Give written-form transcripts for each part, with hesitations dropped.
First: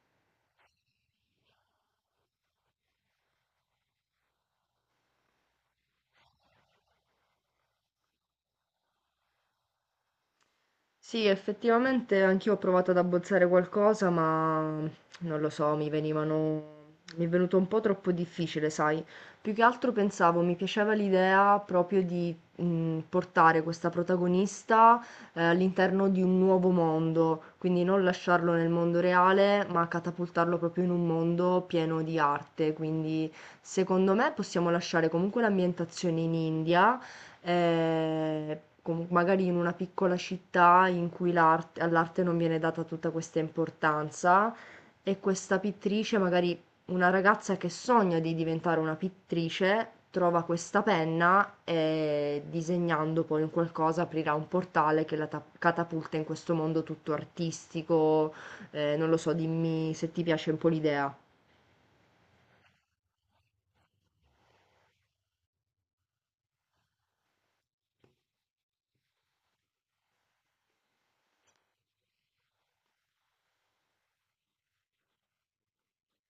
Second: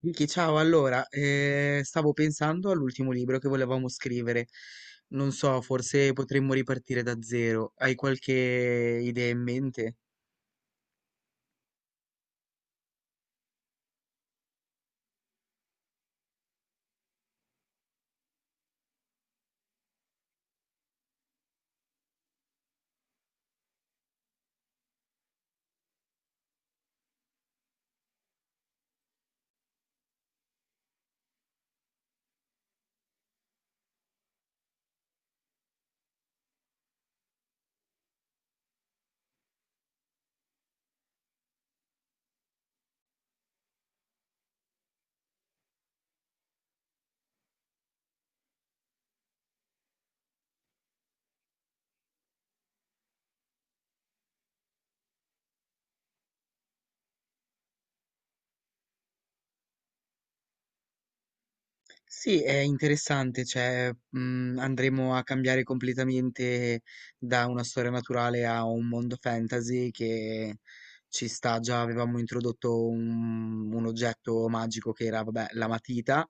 Vicky, ciao, allora, stavo pensando all'ultimo libro che volevamo scrivere. Non so, forse potremmo ripartire da zero. Hai qualche idea in mente? Sì, effettivamente anch'io ho provato ad abbozzare qualcosa, ma non lo so, mi venivano... mi è venuto un po' troppo difficile, sai? Più che altro pensavo, mi piaceva l'idea proprio di portare questa protagonista all'interno di un nuovo mondo, quindi non lasciarlo nel mondo reale, ma catapultarlo proprio in un mondo pieno di arte. Quindi secondo me possiamo lasciare comunque l'ambientazione in India, com magari in una piccola città in cui l'art all'arte non viene data tutta questa importanza e questa pittrice, magari una ragazza che sogna di diventare una pittrice, trova questa penna e disegnando poi un qualcosa aprirà un portale che catapulta in questo mondo tutto artistico. Non lo so, dimmi se ti piace un po' l'idea. Sì, è interessante, cioè, andremo a cambiare completamente da una storia naturale a un mondo fantasy che ci sta. Già avevamo introdotto un oggetto magico che era, vabbè, la matita,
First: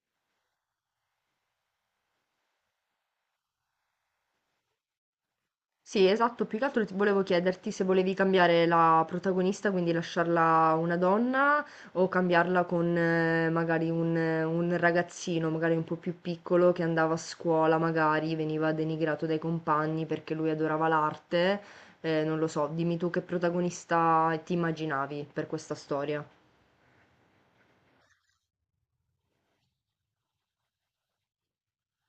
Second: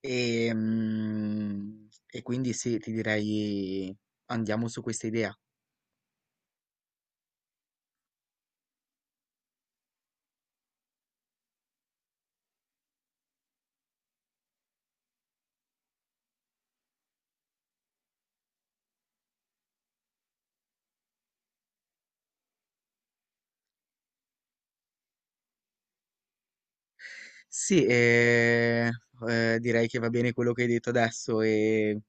e quindi sì, ti direi andiamo su questa idea. Sì, esatto, più che altro ti volevo chiederti se volevi cambiare la protagonista, quindi lasciarla una donna o cambiarla con magari un ragazzino, magari un po' più piccolo che andava a scuola, magari veniva denigrato dai compagni perché lui adorava l'arte. Non lo so, dimmi tu che protagonista ti immaginavi per questa storia. Sì, direi che va bene quello che hai detto adesso e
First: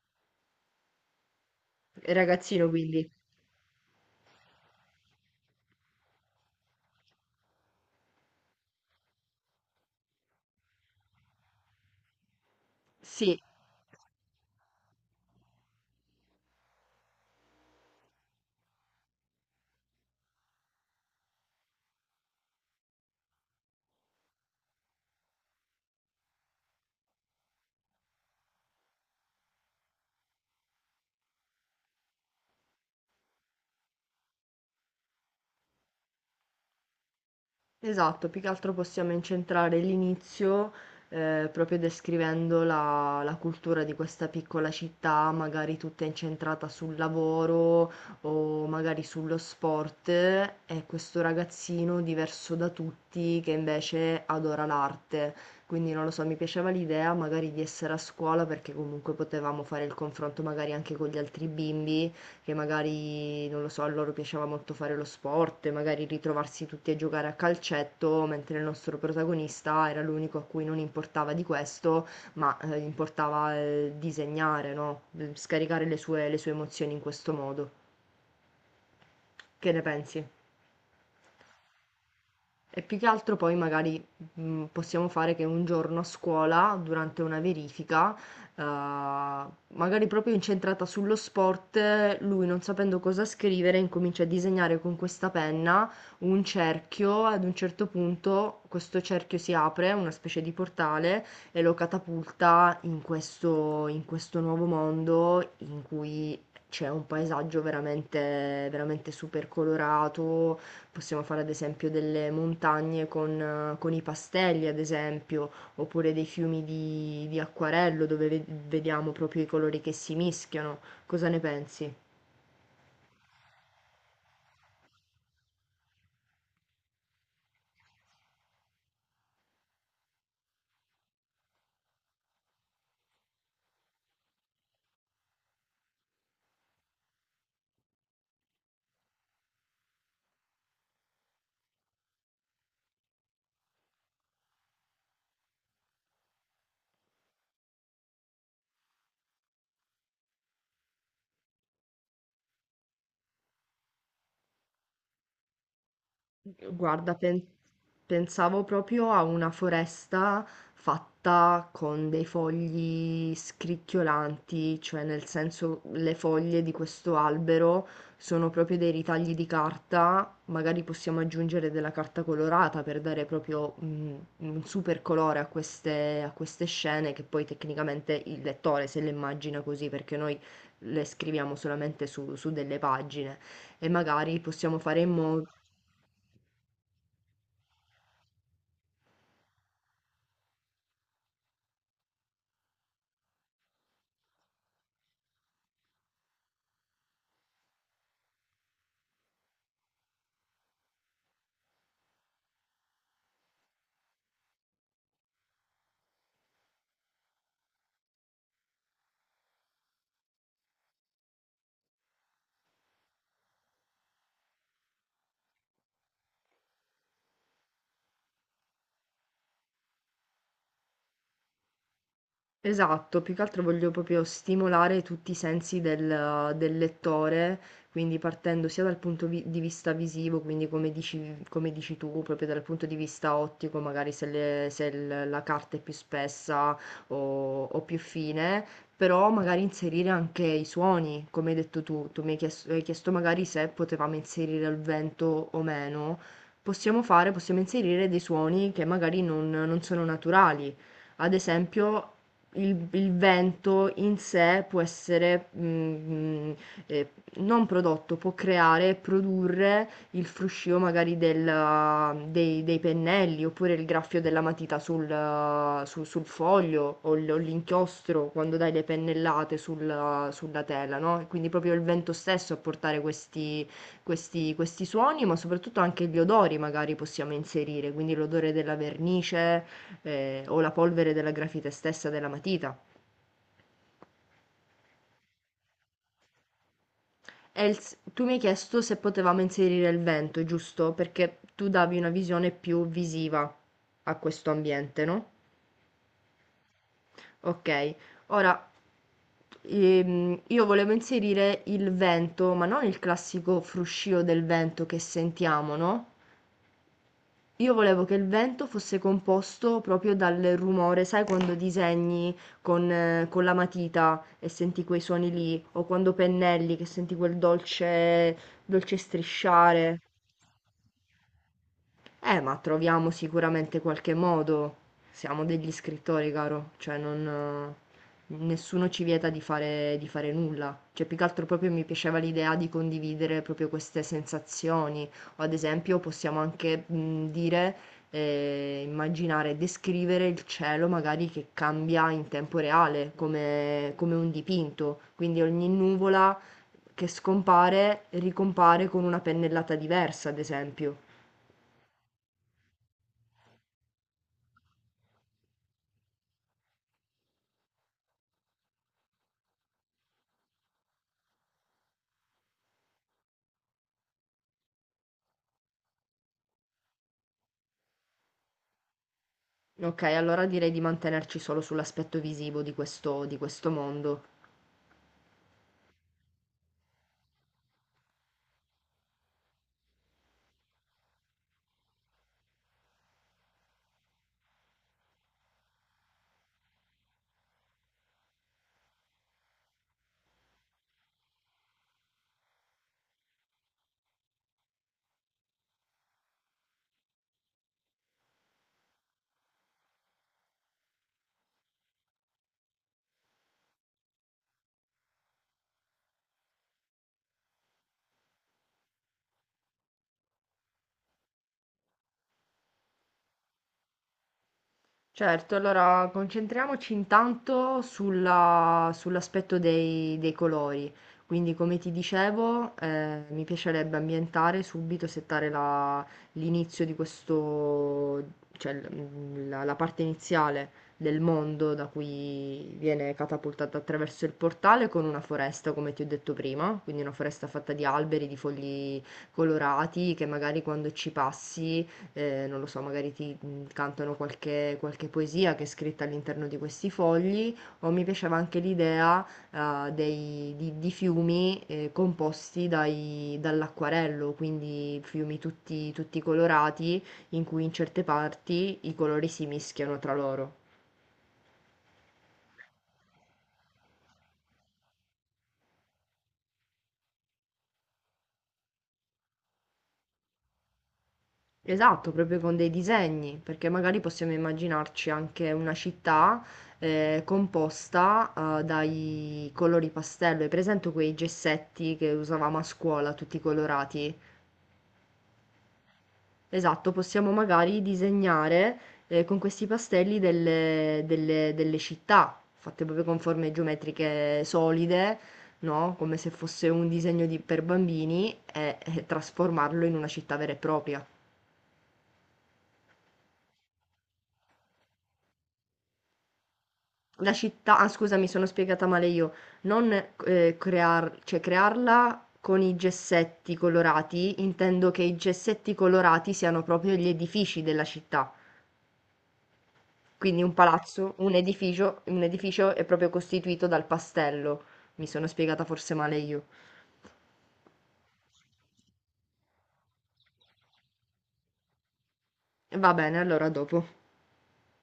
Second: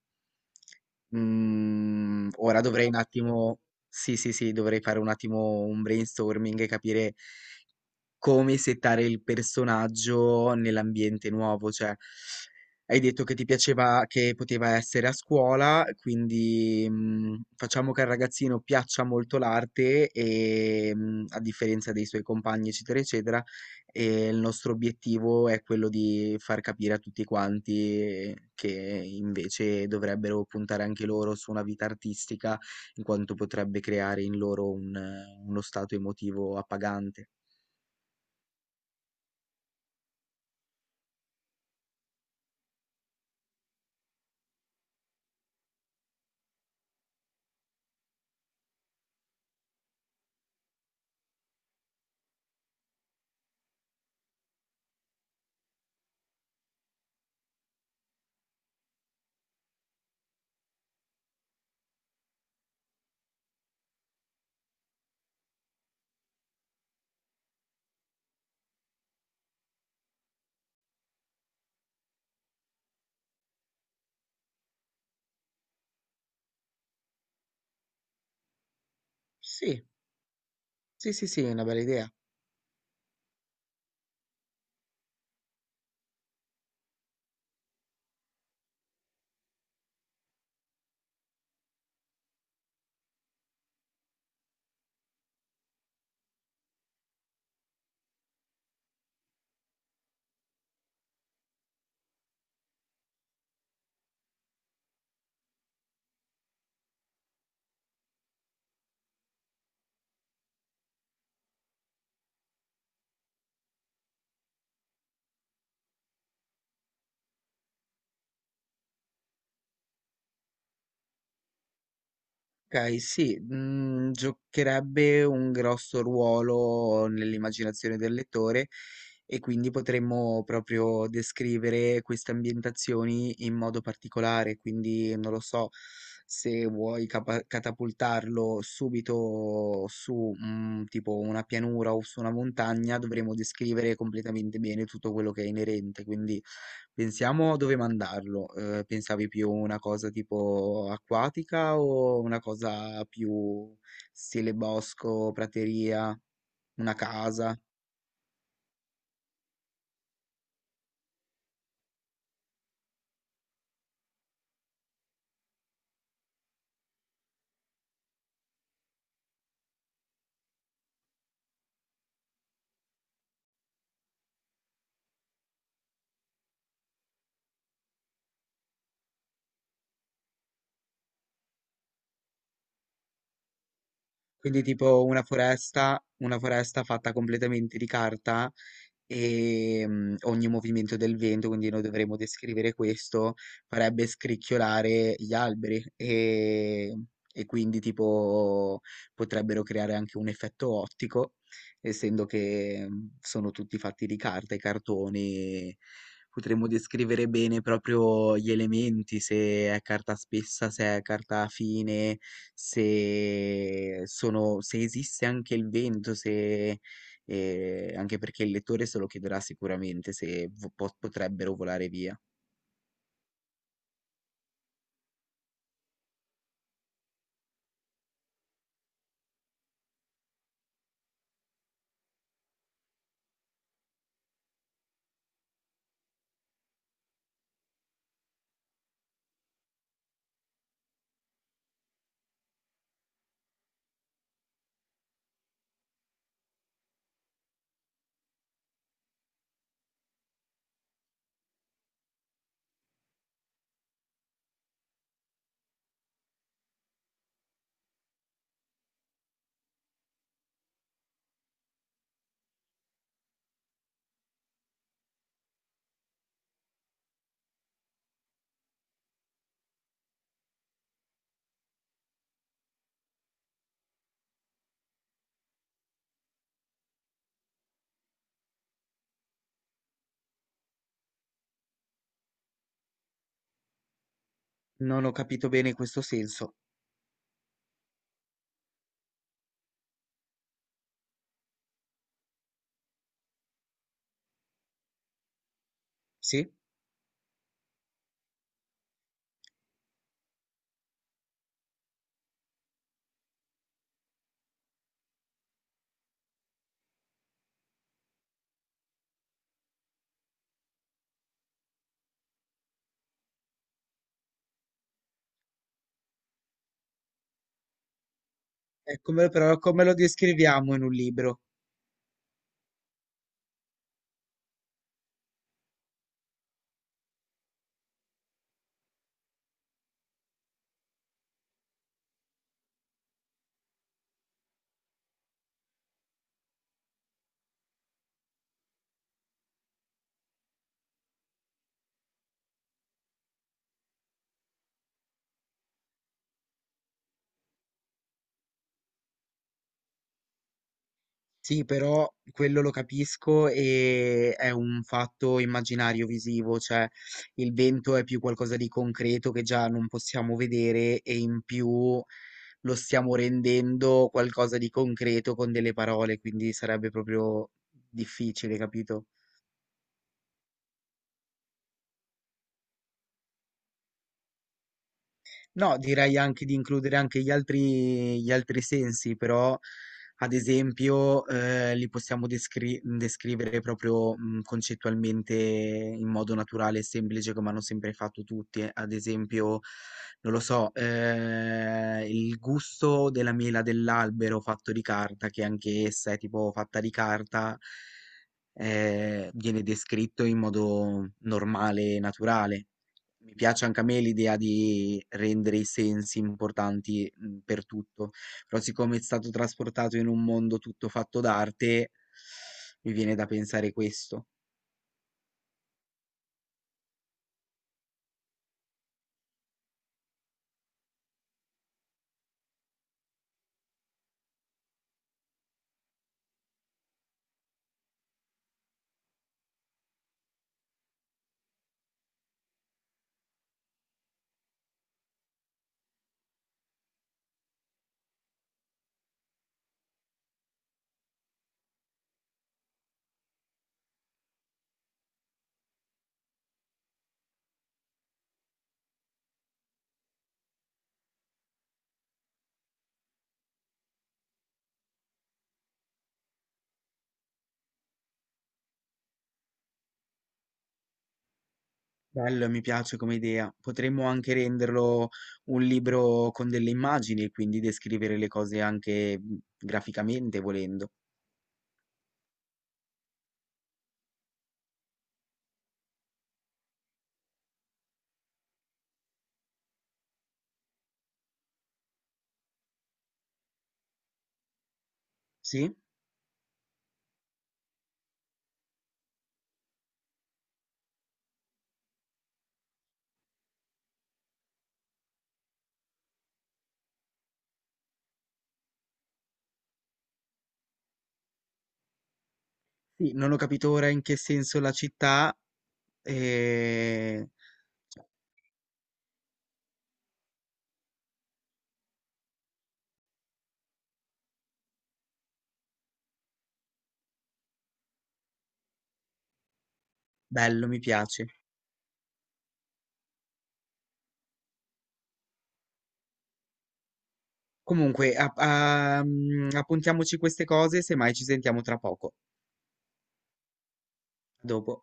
ora Ragazzino, dovrei un quindi. attimo, sì, sì, sì, dovrei fare un attimo un brainstorming e capire come settare il personaggio nell'ambiente nuovo, cioè hai detto che Sì. ti piaceva che poteva essere a scuola, quindi facciamo che al ragazzino piaccia molto l'arte e, a differenza dei suoi compagni, eccetera, eccetera, e il nostro obiettivo è quello di far capire a tutti quanti che invece dovrebbero puntare anche loro su una vita artistica, in quanto potrebbe creare in loro un, uno stato emotivo appagante. Esatto, più che altro possiamo incentrare l'inizio, proprio descrivendo la cultura di questa piccola città, magari tutta incentrata sul lavoro o magari sullo sport, e questo ragazzino diverso da tutti che invece adora l'arte. Quindi non lo so, mi piaceva l'idea magari di essere a scuola perché comunque potevamo fare il confronto magari anche con gli altri bimbi che magari, non lo so, a loro piaceva molto fare lo sport e magari ritrovarsi tutti a giocare a calcetto, mentre il nostro protagonista era l'unico a cui non importava di questo, ma gli importava disegnare, no? Scaricare le sue emozioni in questo modo. Che ne Sì, pensi? sì, sì, sì, è una bella idea. E più che altro poi magari possiamo fare che un giorno a scuola, durante una verifica, magari proprio incentrata sullo sport, lui non sapendo cosa scrivere incomincia a disegnare con questa penna un cerchio, ad un certo punto questo cerchio si apre, una specie di portale, e lo catapulta in questo nuovo mondo in cui c'è un paesaggio veramente, veramente super colorato. Possiamo fare ad esempio delle montagne con i pastelli, ad esempio, oppure dei fiumi di acquarello dove vediamo proprio i colori che si mischiano. Cosa ne pensi? Okay, sì, giocherebbe un grosso ruolo nell'immaginazione del lettore e quindi potremmo proprio descrivere queste ambientazioni in modo particolare, quindi non lo so, se vuoi capa catapultarlo subito su, tipo una pianura o su una montagna, dovremo descrivere completamente bene tutto quello che è inerente, quindi pensiamo dove mandarlo. Pensavi più una cosa tipo acquatica o una cosa più stile bosco, prateria, una Guarda, casa? pensavo proprio a una foresta fatta con dei fogli scricchiolanti, cioè nel senso le foglie di questo albero sono proprio dei ritagli di carta, magari possiamo aggiungere della carta colorata per dare proprio un super colore a a queste scene che poi tecnicamente il lettore se le immagina così, perché noi le scriviamo solamente su delle pagine e magari Quindi possiamo fare tipo in modo... una foresta fatta completamente di carta, ogni movimento del vento, quindi noi dovremmo descrivere questo, farebbe scricchiolare gli alberi e quindi tipo potrebbero creare anche un effetto ottico, essendo che sono tutti fatti di carta e cartoni. Potremmo descrivere bene proprio gli elementi, se è carta spessa, se è carta fine, se, sono, se esiste anche il vento, se, e anche perché il lettore se lo chiederà sicuramente se potrebbero volare via. Esatto, più che altro voglio proprio stimolare tutti i sensi del lettore, quindi partendo sia dal punto vi di vista visivo, quindi come dici tu, proprio dal punto di vista ottico, magari se il la carta è più spessa o più fine, però magari inserire anche i suoni, come hai detto tu. Tu mi hai chiesto magari se potevamo inserire il vento o meno. Possiamo inserire dei suoni che magari non sono naturali. Ad esempio, il vento in sé può essere, ehm, non prodotto, può creare, e produrre il fruscio magari del dei pennelli, oppure il graffio della matita sul su sul foglio o l'inchiostro quando dai le pennellate sulla tela, no, e quindi proprio il vento stesso a portare questi questi suoni, ma soprattutto anche gli odori magari possiamo inserire, quindi l'odore della vernice, o la polvere della grafite stessa della matita. Non ho capito bene questo senso. Els, tu mi hai chiesto se potevamo inserire il vento, giusto? Perché tu davi una visione più visiva a questo ambiente, no? Sì? Ok, ora io volevo inserire il vento, ma non il classico fruscio del vento che sentiamo, no? Io volevo che il vento fosse composto proprio dal rumore, sai quando disegni con la matita e senti quei suoni lì, o quando pennelli che senti quel dolce, dolce Come, però come lo strisciare. descriviamo in un libro? Ma troviamo sicuramente qualche modo. Siamo degli scrittori, caro, cioè non, nessuno ci vieta di fare nulla. Cioè, più che altro proprio mi piaceva l'idea di condividere proprio queste sensazioni. O ad esempio possiamo anche dire, immaginare, descrivere il cielo magari che cambia in tempo reale, come, come un dipinto. Quindi ogni nuvola che scompare ricompare con una pennellata diversa, ad esempio. Sì, però quello lo capisco e è un fatto immaginario visivo, cioè il vento è più qualcosa di concreto che già non possiamo vedere e in più lo stiamo rendendo qualcosa di concreto con delle parole, quindi sarebbe proprio difficile, capito? Ok, allora direi di mantenerci solo sull'aspetto visivo di di questo mondo. No, direi anche di includere anche gli altri sensi, però ad esempio li possiamo descrivere proprio concettualmente in modo naturale e semplice come hanno sempre fatto tutti. Ad esempio, non lo so, il gusto della mela dell'albero fatto di carta, che anche essa è tipo fatta di carta, viene descritto in modo normale e naturale. Mi piace anche a me l'idea di rendere i sensi importanti per tutto, però siccome è stato trasportato in un mondo tutto fatto d'arte, mi viene da pensare questo. Certo, allora concentriamoci intanto sull'aspetto dei colori. Quindi, come ti dicevo, mi piacerebbe ambientare subito, l'inizio di questo, cioè la parte iniziale del mondo da cui viene catapultata attraverso il portale con una foresta, come ti ho detto prima, quindi una foresta fatta di alberi, di fogli colorati che magari quando ci passi non lo so, magari ti cantano qualche poesia che è scritta all'interno di questi fogli, o mi piaceva anche l'idea di fiumi composti dall'acquarello, quindi fiumi tutti colorati in cui in certe parti i colori si mischiano tra loro. Bello, mi piace come idea. Potremmo anche renderlo un libro con delle immagini e quindi descrivere le cose anche graficamente, volendo. Esatto, proprio con dei disegni, perché magari possiamo immaginarci anche una città composta dai colori pastello. Hai presente quei gessetti che usavamo a scuola, tutti colorati? Sì? Esatto, possiamo magari disegnare con questi pastelli delle città, fatte proprio con forme geometriche solide, no? Come se fosse un disegno per bambini e trasformarlo in una città vera e propria. Sì, non ho capito ora in che senso la città. eh, La città, ah scusa, mi sono spiegata male io, non cioè, crearla con i gessetti colorati, intendo che i gessetti colorati siano proprio gli edifici della città, quindi un Bello, mi palazzo, piace. Un edificio è proprio costituito dal pastello, mi sono spiegata forse male io. Comunque, appuntiamoci queste cose, semmai ci sentiamo tra poco. Va bene, allora dopo. A dopo.